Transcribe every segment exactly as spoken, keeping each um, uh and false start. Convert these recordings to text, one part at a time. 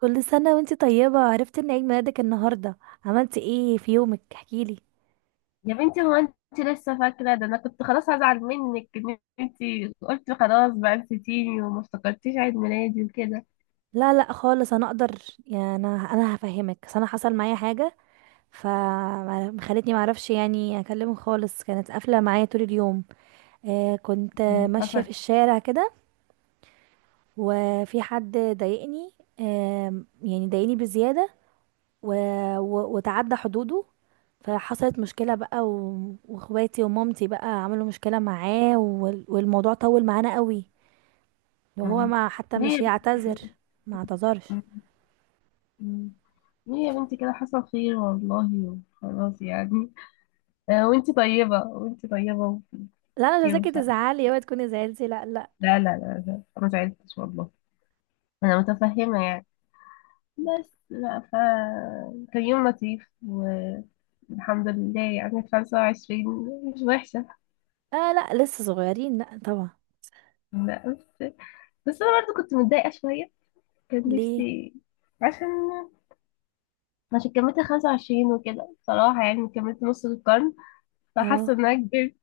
كل سنة وانتي طيبة، عرفت ان عيد ميلادك النهاردة. عملتي ايه في يومك؟ احكيلي. يا بنتي، هو انت لسه فاكرة؟ ده انا كنت خلاص هزعل منك، ان انت قلت خلاص بقى نسيتيني وما افتكرتيش عيد ميلادي وكده. لا لا خالص، انا اقدر. يعني انا انا هفهمك، بس انا حصل معايا حاجة فخلتني معرفش يعني اكلمه خالص، كانت قافلة معايا طول اليوم. آه كنت مم. ماشية حصل. في الشارع كده، وفي حد ضايقني، آه يعني ضايقني بزيادة، و... و... وتعدى حدوده، فحصلت مشكلة بقى، و... واخواتي ومامتي بقى عملوا مشكلة معاه، وال... والموضوع طول معانا قوي. لو هو مم. ما حتى ليه مش يا يعتذر، بنتي؟ ما اعتذرش. مم. مم. ليه يا بنتي كده؟ حصل خير والله، خلاص يعني. آه، وانت طيبة، وانت طيبة، وفي لا، انا مش خير عايزاكي وسعد. تزعلي، اوعي تكوني زعلتي، لا لا. لا لا لا لا، انا ما زعلتش والله. انا متفهمة يعني. بس بقى ف كان يوم لطيف والحمد لله، يعني خمسة وعشرين مش وحشة. آه، لا، لسه صغيرين، لا طبعا. لا، بس بس انا برضو كنت متضايقه شويه. كان ليه؟ نفسي. عشان عشان كملت خمسة وعشرين وكده، بصراحه يعني كملت نص القرن، اه، فحاسه ان انا كبرت.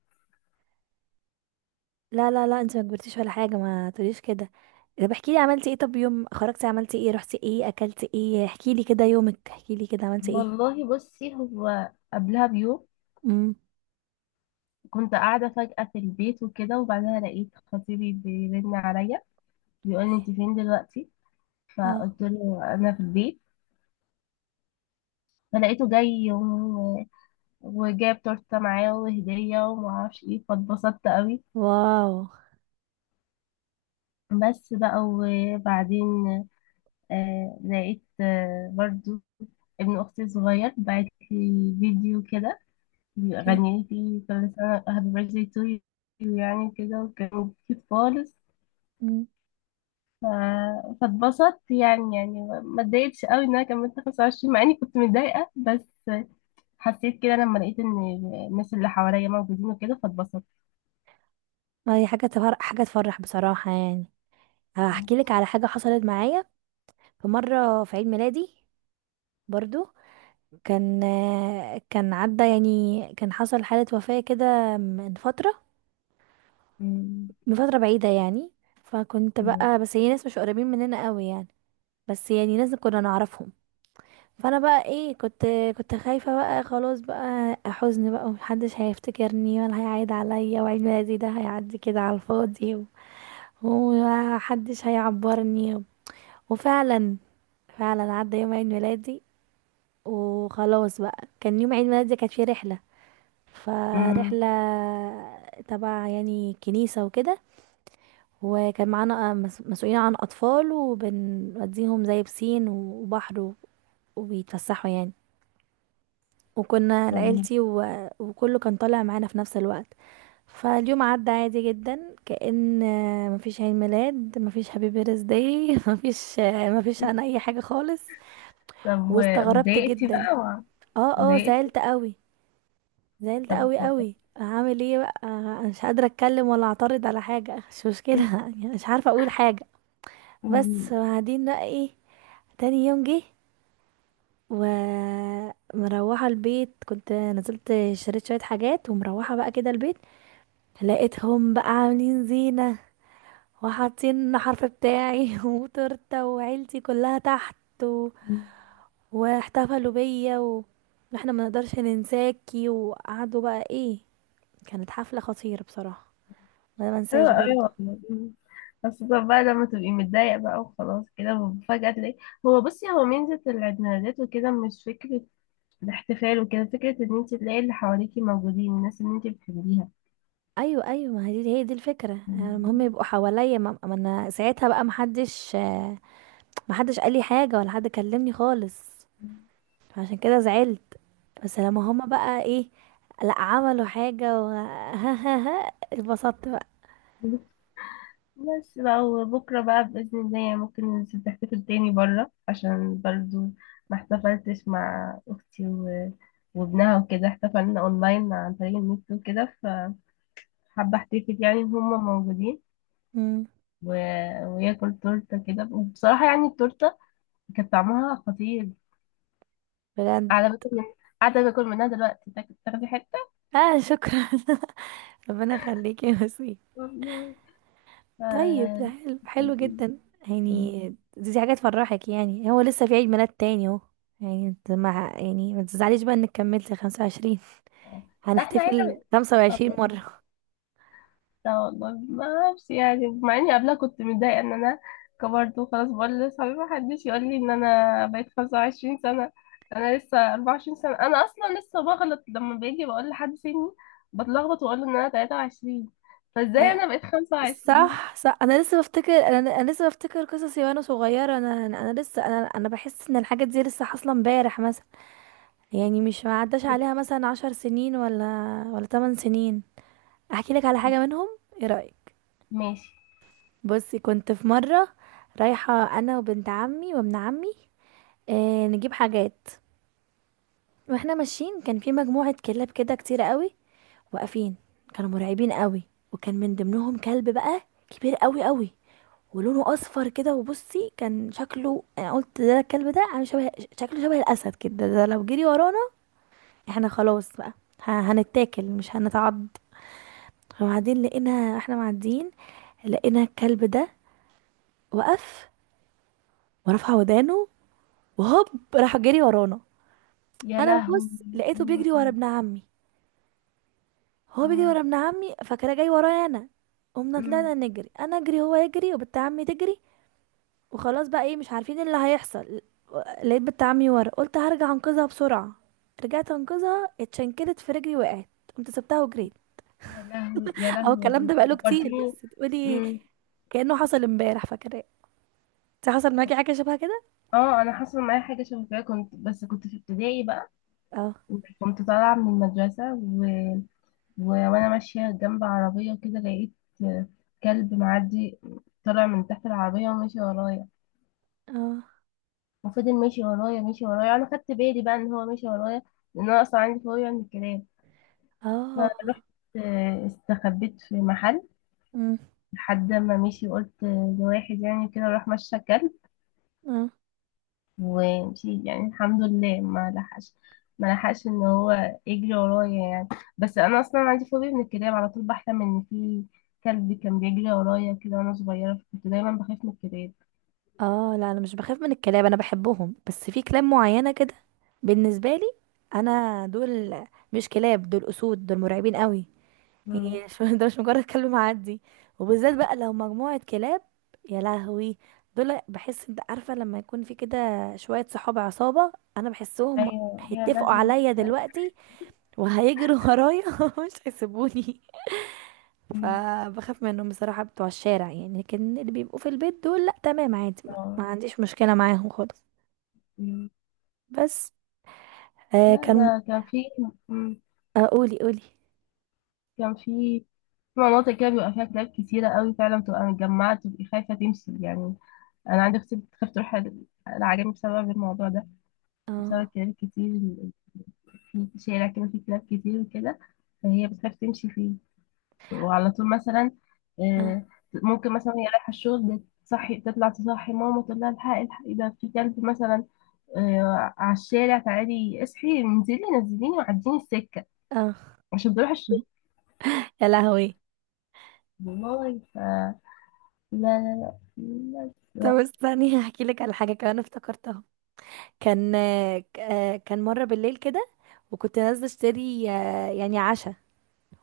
لا لا لا، انت ما كبرتيش ولا حاجه، ما تقوليش كده. طب احكي لي عملتي ايه، طب يوم خرجتي عملتي ايه، رحتي ايه، اكلتي ايه، احكي لي كده يومك، احكي لي كده عملتي ايه. والله بصي، هو قبلها بيوم امم. كنت قاعده فجاه في البيت وكده، وبعدها لقيت خطيبي بيرن عليا، بيقول لي اوكي. انت فين دلوقتي؟ اه. فقلت له انا في البيت. فلقيته جاي، و... وجاب تورته معاه وهديه ومعرفش ايه، فاتبسطت قوي. واو. بس بقى. وبعدين آه لقيت، آه برضو ابن أختي الصغير بعت لي فيديو كده، اوكي. غني لي فيه كل سنة هابي بيرثدي تو يو يعني كده، وكان كيوت خالص. امم. ف- فاتبسطت، يعني يعني ما اتضايقتش قوي ان انا كملت خمس وعشرين مع اني كنت متضايقة، بس حسيت كده لما لقيت ان الناس اللي حواليا موجودين وكده، فاتبسطت. ما هي حاجه تفرح، حاجه تفرح بصراحه يعني. هحكي لك على حاجه حصلت معايا. في مره في عيد ميلادي برضو، كان كان عدى يعني، كان حصل حالة وفاة كده من فترة أمم. من فترة بعيدة يعني. فكنت بقى، بس هي ناس مش قريبين مننا قوي يعني، بس يعني ناس كنا نعرفهم. فانا بقى ايه، كنت كنت خايفة بقى، خلاص بقى حزن بقى، ومحدش هيفتكرني ولا هيعيد عليا، وعيد ميلادي ده هيعدي كده على الفاضي و- ومحدش هيعبرني. وفعلا، فعلا عدى يوم عيد ميلادي، وخلاص بقى كان يوم عيد ميلادي كانت فيه رحلة، أمم. فرحلة تبع يعني كنيسة وكده، وكان معانا مس- مسؤولين عن أطفال وبنوديهم زي بسين وبحر و- وبيتفسحوا يعني، وكنا طيب. لعيلتي، و... وكله كان طالع معانا في نفس الوقت. فاليوم عدى عادي جدا، كأن مفيش عيد ميلاد، مفيش هابي بيرث داي مفيش مفيش انا اي حاجة خالص. طب، و- واستغربت واتضايقتي جدا. بقى، و- اه، اه، اتضايقتي؟ زعلت قوي، زعلت طب. قوي قوي. هعمل ايه بقى؟ آه، مش قادره اتكلم ولا اعترض على حاجه، مش مشكله يعني مش عارفه اقول حاجه. أمم. بس وبعدين بقى ايه، تاني يوم جه ومروحه البيت، كنت نزلت شريت شويه حاجات ومروحه بقى كده البيت، لقيتهم بقى عاملين زينه وحاطين الحرف بتاعي وتورته، وعيلتي كلها تحت، و... واحتفلوا بيا، و... واحنا ما نقدرش ننساكي. وقعدوا بقى ايه، كانت حفله خطيره بصراحه، ما أنا حلو، منساش برضو. أيوة. خاصة بقى لما تبقي متضايقة بقى وخلاص، كده فجأة تلاقي. هو بصي، هو ميزة العيد ميلادات وكده مش فكرة الاحتفال وكده، فكرة ان انت تلاقي اللي حواليكي موجودين، الناس اللي انت بتحبيها. ايوه ايوه، ما هي دي، هي دي الفكره، آه، المهم يبقوا حواليا، ما ما انا ساعتها بقى محدش، آه، محدش قال لي حاجه ولا حد كلمني خالص، عشان كده زعلت. بس لما هما بقى ايه، لا عملوا حاجه و ها ها ها، اتبسطت بقى. بس بقى. وبكرة بقى بإذن الله يعني ممكن تحتفل تاني برا، عشان برضو ما احتفلتش مع أختي و... وابنها وكده، احتفلنا أونلاين عن طريق النت وكده. فحابة احتفل يعني إن هما موجودين امم. و... وياكل تورته كده، وبصراحه يعني التورته كانت طعمها خطير. بجد. قاعده باكل من... قاعده باكل منها دلوقتي، تاك- تاخدي حته؟ اه، شكرا ربنا يخليكي يا وسيم. والله. طيب، ده آه. حلو، حلو جدا يعني. دي, دي حاجه تفرحك يعني، هو لسه في عيد ميلاد تاني اهو يعني، انت مع يعني ما تزعليش بقى انك كملت خمسة وعشرين، لا، احنا هنحتفل هنا. خمس وعشرين مرة. لا والله، ما اعرفش يعني، مع اني قبلها كنت متضايقه ان انا كبرت وخلاص، بقول لاصحابي ما حدش يقول لي ان انا بقيت خمسة وعشرين سنه، انا لسه اربعة وعشرين سنه. انا اصلا لسه بغلط لما باجي بقول لحد سني، بتلخبط واقول له ان انا تلاتة وعشرين. فازاي أنا- انا بقيت خمسة وعشرين؟ صح صح، انا لسه بفتكر انا انا لسه بفتكر قصصي، وانا صغيرة، انا انا أنا لسه انا انا بحس ان الحاجات دي لسه حاصلة امبارح مثلا، يعني مش ما عداش عليها مثلا عشر سنين، ولا ولا تمن سنين. احكي لك على حاجة منهم، ايه رأيك؟ ماشي. بصي، كنت في مرة رايحة انا وبنت عمي وابن عمي، آه نجيب حاجات، واحنا ماشيين كان في مجموعة كلاب كده كتير قوي، واقفين، كانوا مرعبين قوي، وكان من ضمنهم كلب بقى كبير قوي قوي، ولونه اصفر كده، وبصي كان شكله، انا قلت ده الكلب ده عامل شبه، شكله شبه الاسد كده، ده لو جري ورانا احنا خلاص بقى، ه- هنتاكل مش هنتعض. وبعدين لقينا احنا معديين لقينا الكلب ده وقف ورفع ودانه، وهوب، راح جري ورانا. يا انا لهوي. ببص لقيته بيجري ورا مم. ابن عمي، هو بيجري مم. ورا ابن عمي، فكده جاي ورايا انا. قمنا امم. طلعنا نجري، انا اجري، هو يجري، وبنت عمي تجري. وخلاص بقى ايه، مش عارفين اللي هيحصل. لقيت بنت عمي ورا، قلت هرجع انقذها بسرعه، رجعت انقذها، اتشنكلت في رجلي، وقعت، قمت سبتها وجريت. يا لهوي، يا اهو لهوي يا الكلام ده بنتي، بقاله كتير، فكرتيني. بس تقولي مم. كأنه حصل امبارح، فاكراه. انت حصل معاكي حاجه شبه كده؟ اه، انا حصل معايا حاجه شبه كده، كنت، بس كنت في ابتدائي بقى. اه، كنت طالعه من المدرسه، و... و... وانا ماشيه جنب عربيه كده، لقيت كلب معدي طالع من تحت العربيه وماشي ورايا، اه، وفضل ماشي ورايا، ماشي ورايا. انا خدت بالي بقى ان هو ماشي ورايا، لان انا اصلا عندي فوبيا من الكلاب. اه. فرحت، آه، استخبيت في محل أمم. لحد ما مشي. قلت لواحد يعني كده، راح مشى كلب، اه، ومشي يعني الحمد لله ما لحقش، ما لحقش ان هو يجري ورايا يعني. بس انا اصلا عندي فوبيا من الكلاب، على طول بحلم ان في كلب كان بيجري ورايا كده وانا صغيره، فكنت دايما بخاف من الكلاب. اه. لا انا مش بخاف من الكلاب، انا بحبهم، بس في كلاب معينة كده بالنسبة لي، انا دول مش كلاب، دول اسود، دول مرعبين قوي، مم. يعني شو ده مش مجرد كلب معدي، وبالذات بقى لو مجموعة كلاب، يا لهوي، دول بحس انت عارفة، لما يكون في كده شوية صحاب عصابة، انا بحسهم ايوه، يا هيتفقوا لهوي، عليا لا. دلوقتي وهيجروا ورايا ومش هيسيبوني. مم. فبخاف منهم بصراحة بتوع الشارع يعني، لكن اللي بيبقوا في البيت دول لا، تمام، عادي، ما, ما آه. عنديش مشكلة معاهم خالص. مم. بس. آه لا، كان ده كان في، مم. آه قولي قولي. كان في في مناطق كده بيبقى فيها كلاب كتيرة قوي، فعلا بتبقى متجمعة، تبقي خايفة تمشي يعني. انا عندي اختي بتخاف تروح ال- العجمي بسبب الموضوع ده، بسبب اه، الكلاب كتير. ال- في شارع كده فيه كلاب كتير وكده، فهي بتخاف تمشي فيه. وعلى طول مثلا اه، آه، ممكن مثلا هي رايحه الشغل، تصحي تطلع، تصحي ماما تقول لها الحقي الحقي ده في كلب مثلا، آه، على الشارع، تعالي اصحي انزلي نزليني وعديني السكه اه عشان بروح الشغل. يا لهوي. والله. ف لا. لا لا طب لا استني هحكي لك على حاجة كمان افتكرتها. كان آه ك- آه، كان مرة بالليل كده، وكنت نازلة اشتري آه يعني عشاء،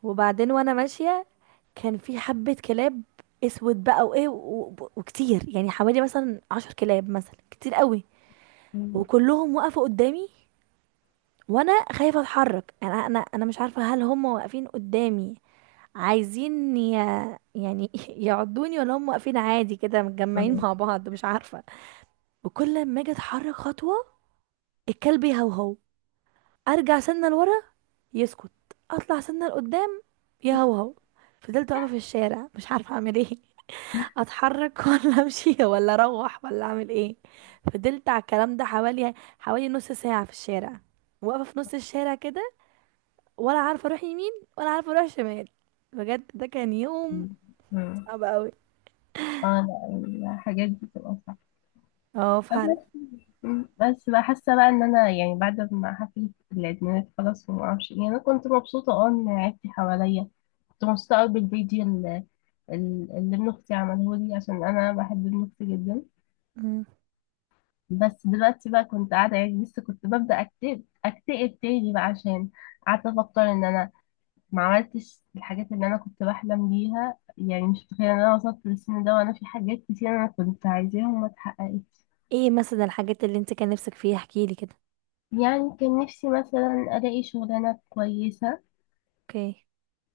وبعدين وانا ماشية كان في حبة كلاب اسود بقى وايه و- و- وكتير يعني حوالي مثلا عشر كلاب مثلا كتير قوي، وكلهم وقفوا قدامي وانا خايفه اتحرك، انا انا انا مش عارفه هل هم واقفين قدامي عايزين ي... يعني يعضوني، ولا هم واقفين عادي كده متجمعين مع بعض مش عارفه. وكل ما اجي اتحرك خطوه الكلب يهوهو، ارجع سنه لورا يسكت، اطلع سنه لقدام يهوهو. فضلت واقفه في الشارع مش عارفه اعمل ايه، اتحرك ولا امشي ولا اروح ولا اعمل ايه. فضلت على الكلام ده حوالي حوالي نص ساعه في الشارع، واقفه في نص الشارع كده، ولا عارفه اروح يمين، ولا عارفه اروح شمال. بجد ده كان يوم لا. صعب قوي. اه، لا، الحاجات دي بتبقى اه، فعلا. صعبة. مم. بس بقى، حاسه بقى ان انا يعني بعد ما حفلة العيد خلاص وما اعرفش ايه، انا كنت مبسوطه اه ان عيلتي حواليا. كنت مبسوطه قوي بالفيديو اللي, اللي ابن اختي عمله لي، عشان انا بحب ابن اختي جدا. مم. بس دلوقتي بقى كنت قاعده يعني، لسه كنت ببدا اكتئب اكتئب تاني بقى، عشان قعدت افكر ان انا ما عملتش الحاجات اللي انا كنت بحلم بيها، يعني مش متخيله ان انا وصلت للسن ده وانا في حاجات كتير انا كنت عايزاها وما اتحققتش. ايه مثلا الحاجات اللي انت كان نفسك فيها، احكيلي كده؟ يعني كان نفسي مثلا ألاقي شغلانة كويسة، اوكي.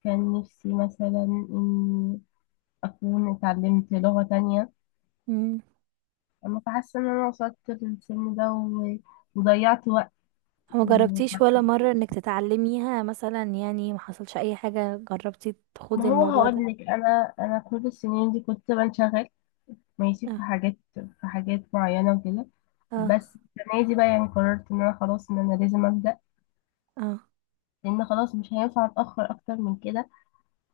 كان نفسي مثلا إني أكون اتعلمت لغة تانية، مم. أما فحاسة إن أنا وصلت للسن ده و- وضيعت وقت. ما جربتيش ولا مره انك تتعلميها مثلا يعني، ما حصلش اي حاجه، جربتي ما تخوضي هو الموضوع ده؟ هقولك، أنا أنا كل السنين دي كنت بنشغل، ماشي في اه، حاجات في حاجات معينة وكده. اه، بس السنة دي بقى يعني قررت إن أنا خلاص، إن أنا لازم أبدأ، اه، لأن خلاص مش هينفع أتأخر أكتر من كده،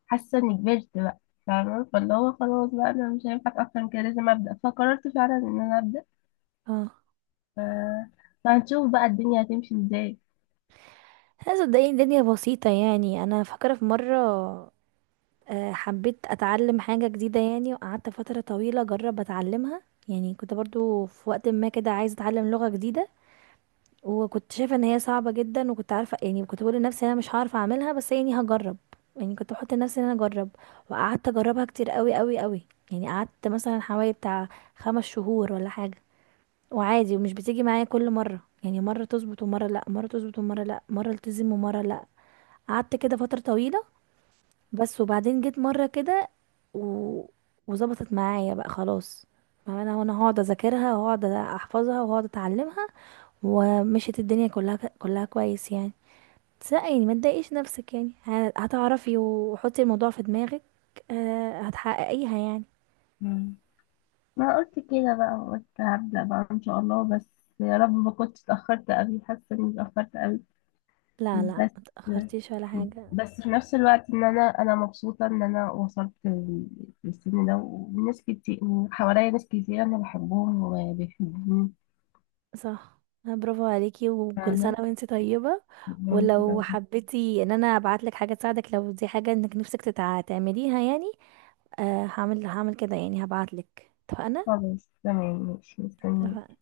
حاسه اني كبرت بقى. فاهمه. فاللي هو خلاص بقى انا مش هينفع اتاخر من كده، لازم ابدا، فقررت فعلا ان انا ابدا، اه. ف... فهنشوف بقى الدنيا هتمشي ازاي. لا صدقيني، الدنيا بسيطه يعني، انا فاكره في مره آه، حبيت اتعلم حاجه جديده يعني، وقعدت فتره طويله اجرب اتعلمها، يعني كنت برضو في وقت ما كده عايزه اتعلم لغه جديده، وكنت شايفه ان هي صعبه جدا، وكنت عارفه يعني، كنت بقول لنفسي انا مش هعرف اعملها، بس يعني هجرب، يعني كنت بحط لنفسي ان انا اجرب. وقعدت اجربها كتير قوي قوي قوي، يعني قعدت مثلا حوالي بتاع خمس شهور ولا حاجه، وعادي ومش بتيجي معايا كل مره، يعني مره تظبط ومره لا، مره تظبط ومره لا، مره التزم ومره لا، قعدت كده فتره طويله. بس وبعدين جيت مره كده و... وظبطت معايا بقى خلاص، ما انا وانا هقعد اذاكرها وهقعد احفظها وهقعد اتعلمها، ومشيت الدنيا كلها كلها كويس يعني. بس لا يعني، ما تضايقيش نفسك يعني، ه- هتعرفي وحطي الموضوع في دماغك، آه، هتحققيها يعني. مم. ما قلت كده بقى، قلت هبدا بقى ان شاء الله، بس يا رب ما كنتش اتاخرت قوي، حاسه اني اتاخرت قوي. لا لا بس ما تأخرتيش ولا حاجة. بس في نفس الوقت ان انا انا مبسوطه ان انا وصلت لل- للسن ده، وناس كتير وحواليا ناس كتير انا بحبهم وبيحبوني. صح. آه، برافو عليكي، وكل سنة فاهمه، وانتي طيبة. بيحبوني ولو كده. حبيتي ان انا ابعتلك حاجة تساعدك، لو دي حاجة انك نفسك تتع- تعمليها يعني، آه، هعمل هعمل كده يعني هبعتلك، اتفقنا؟ خلاص تمام، ماشي، مستنيك. اتفقنا.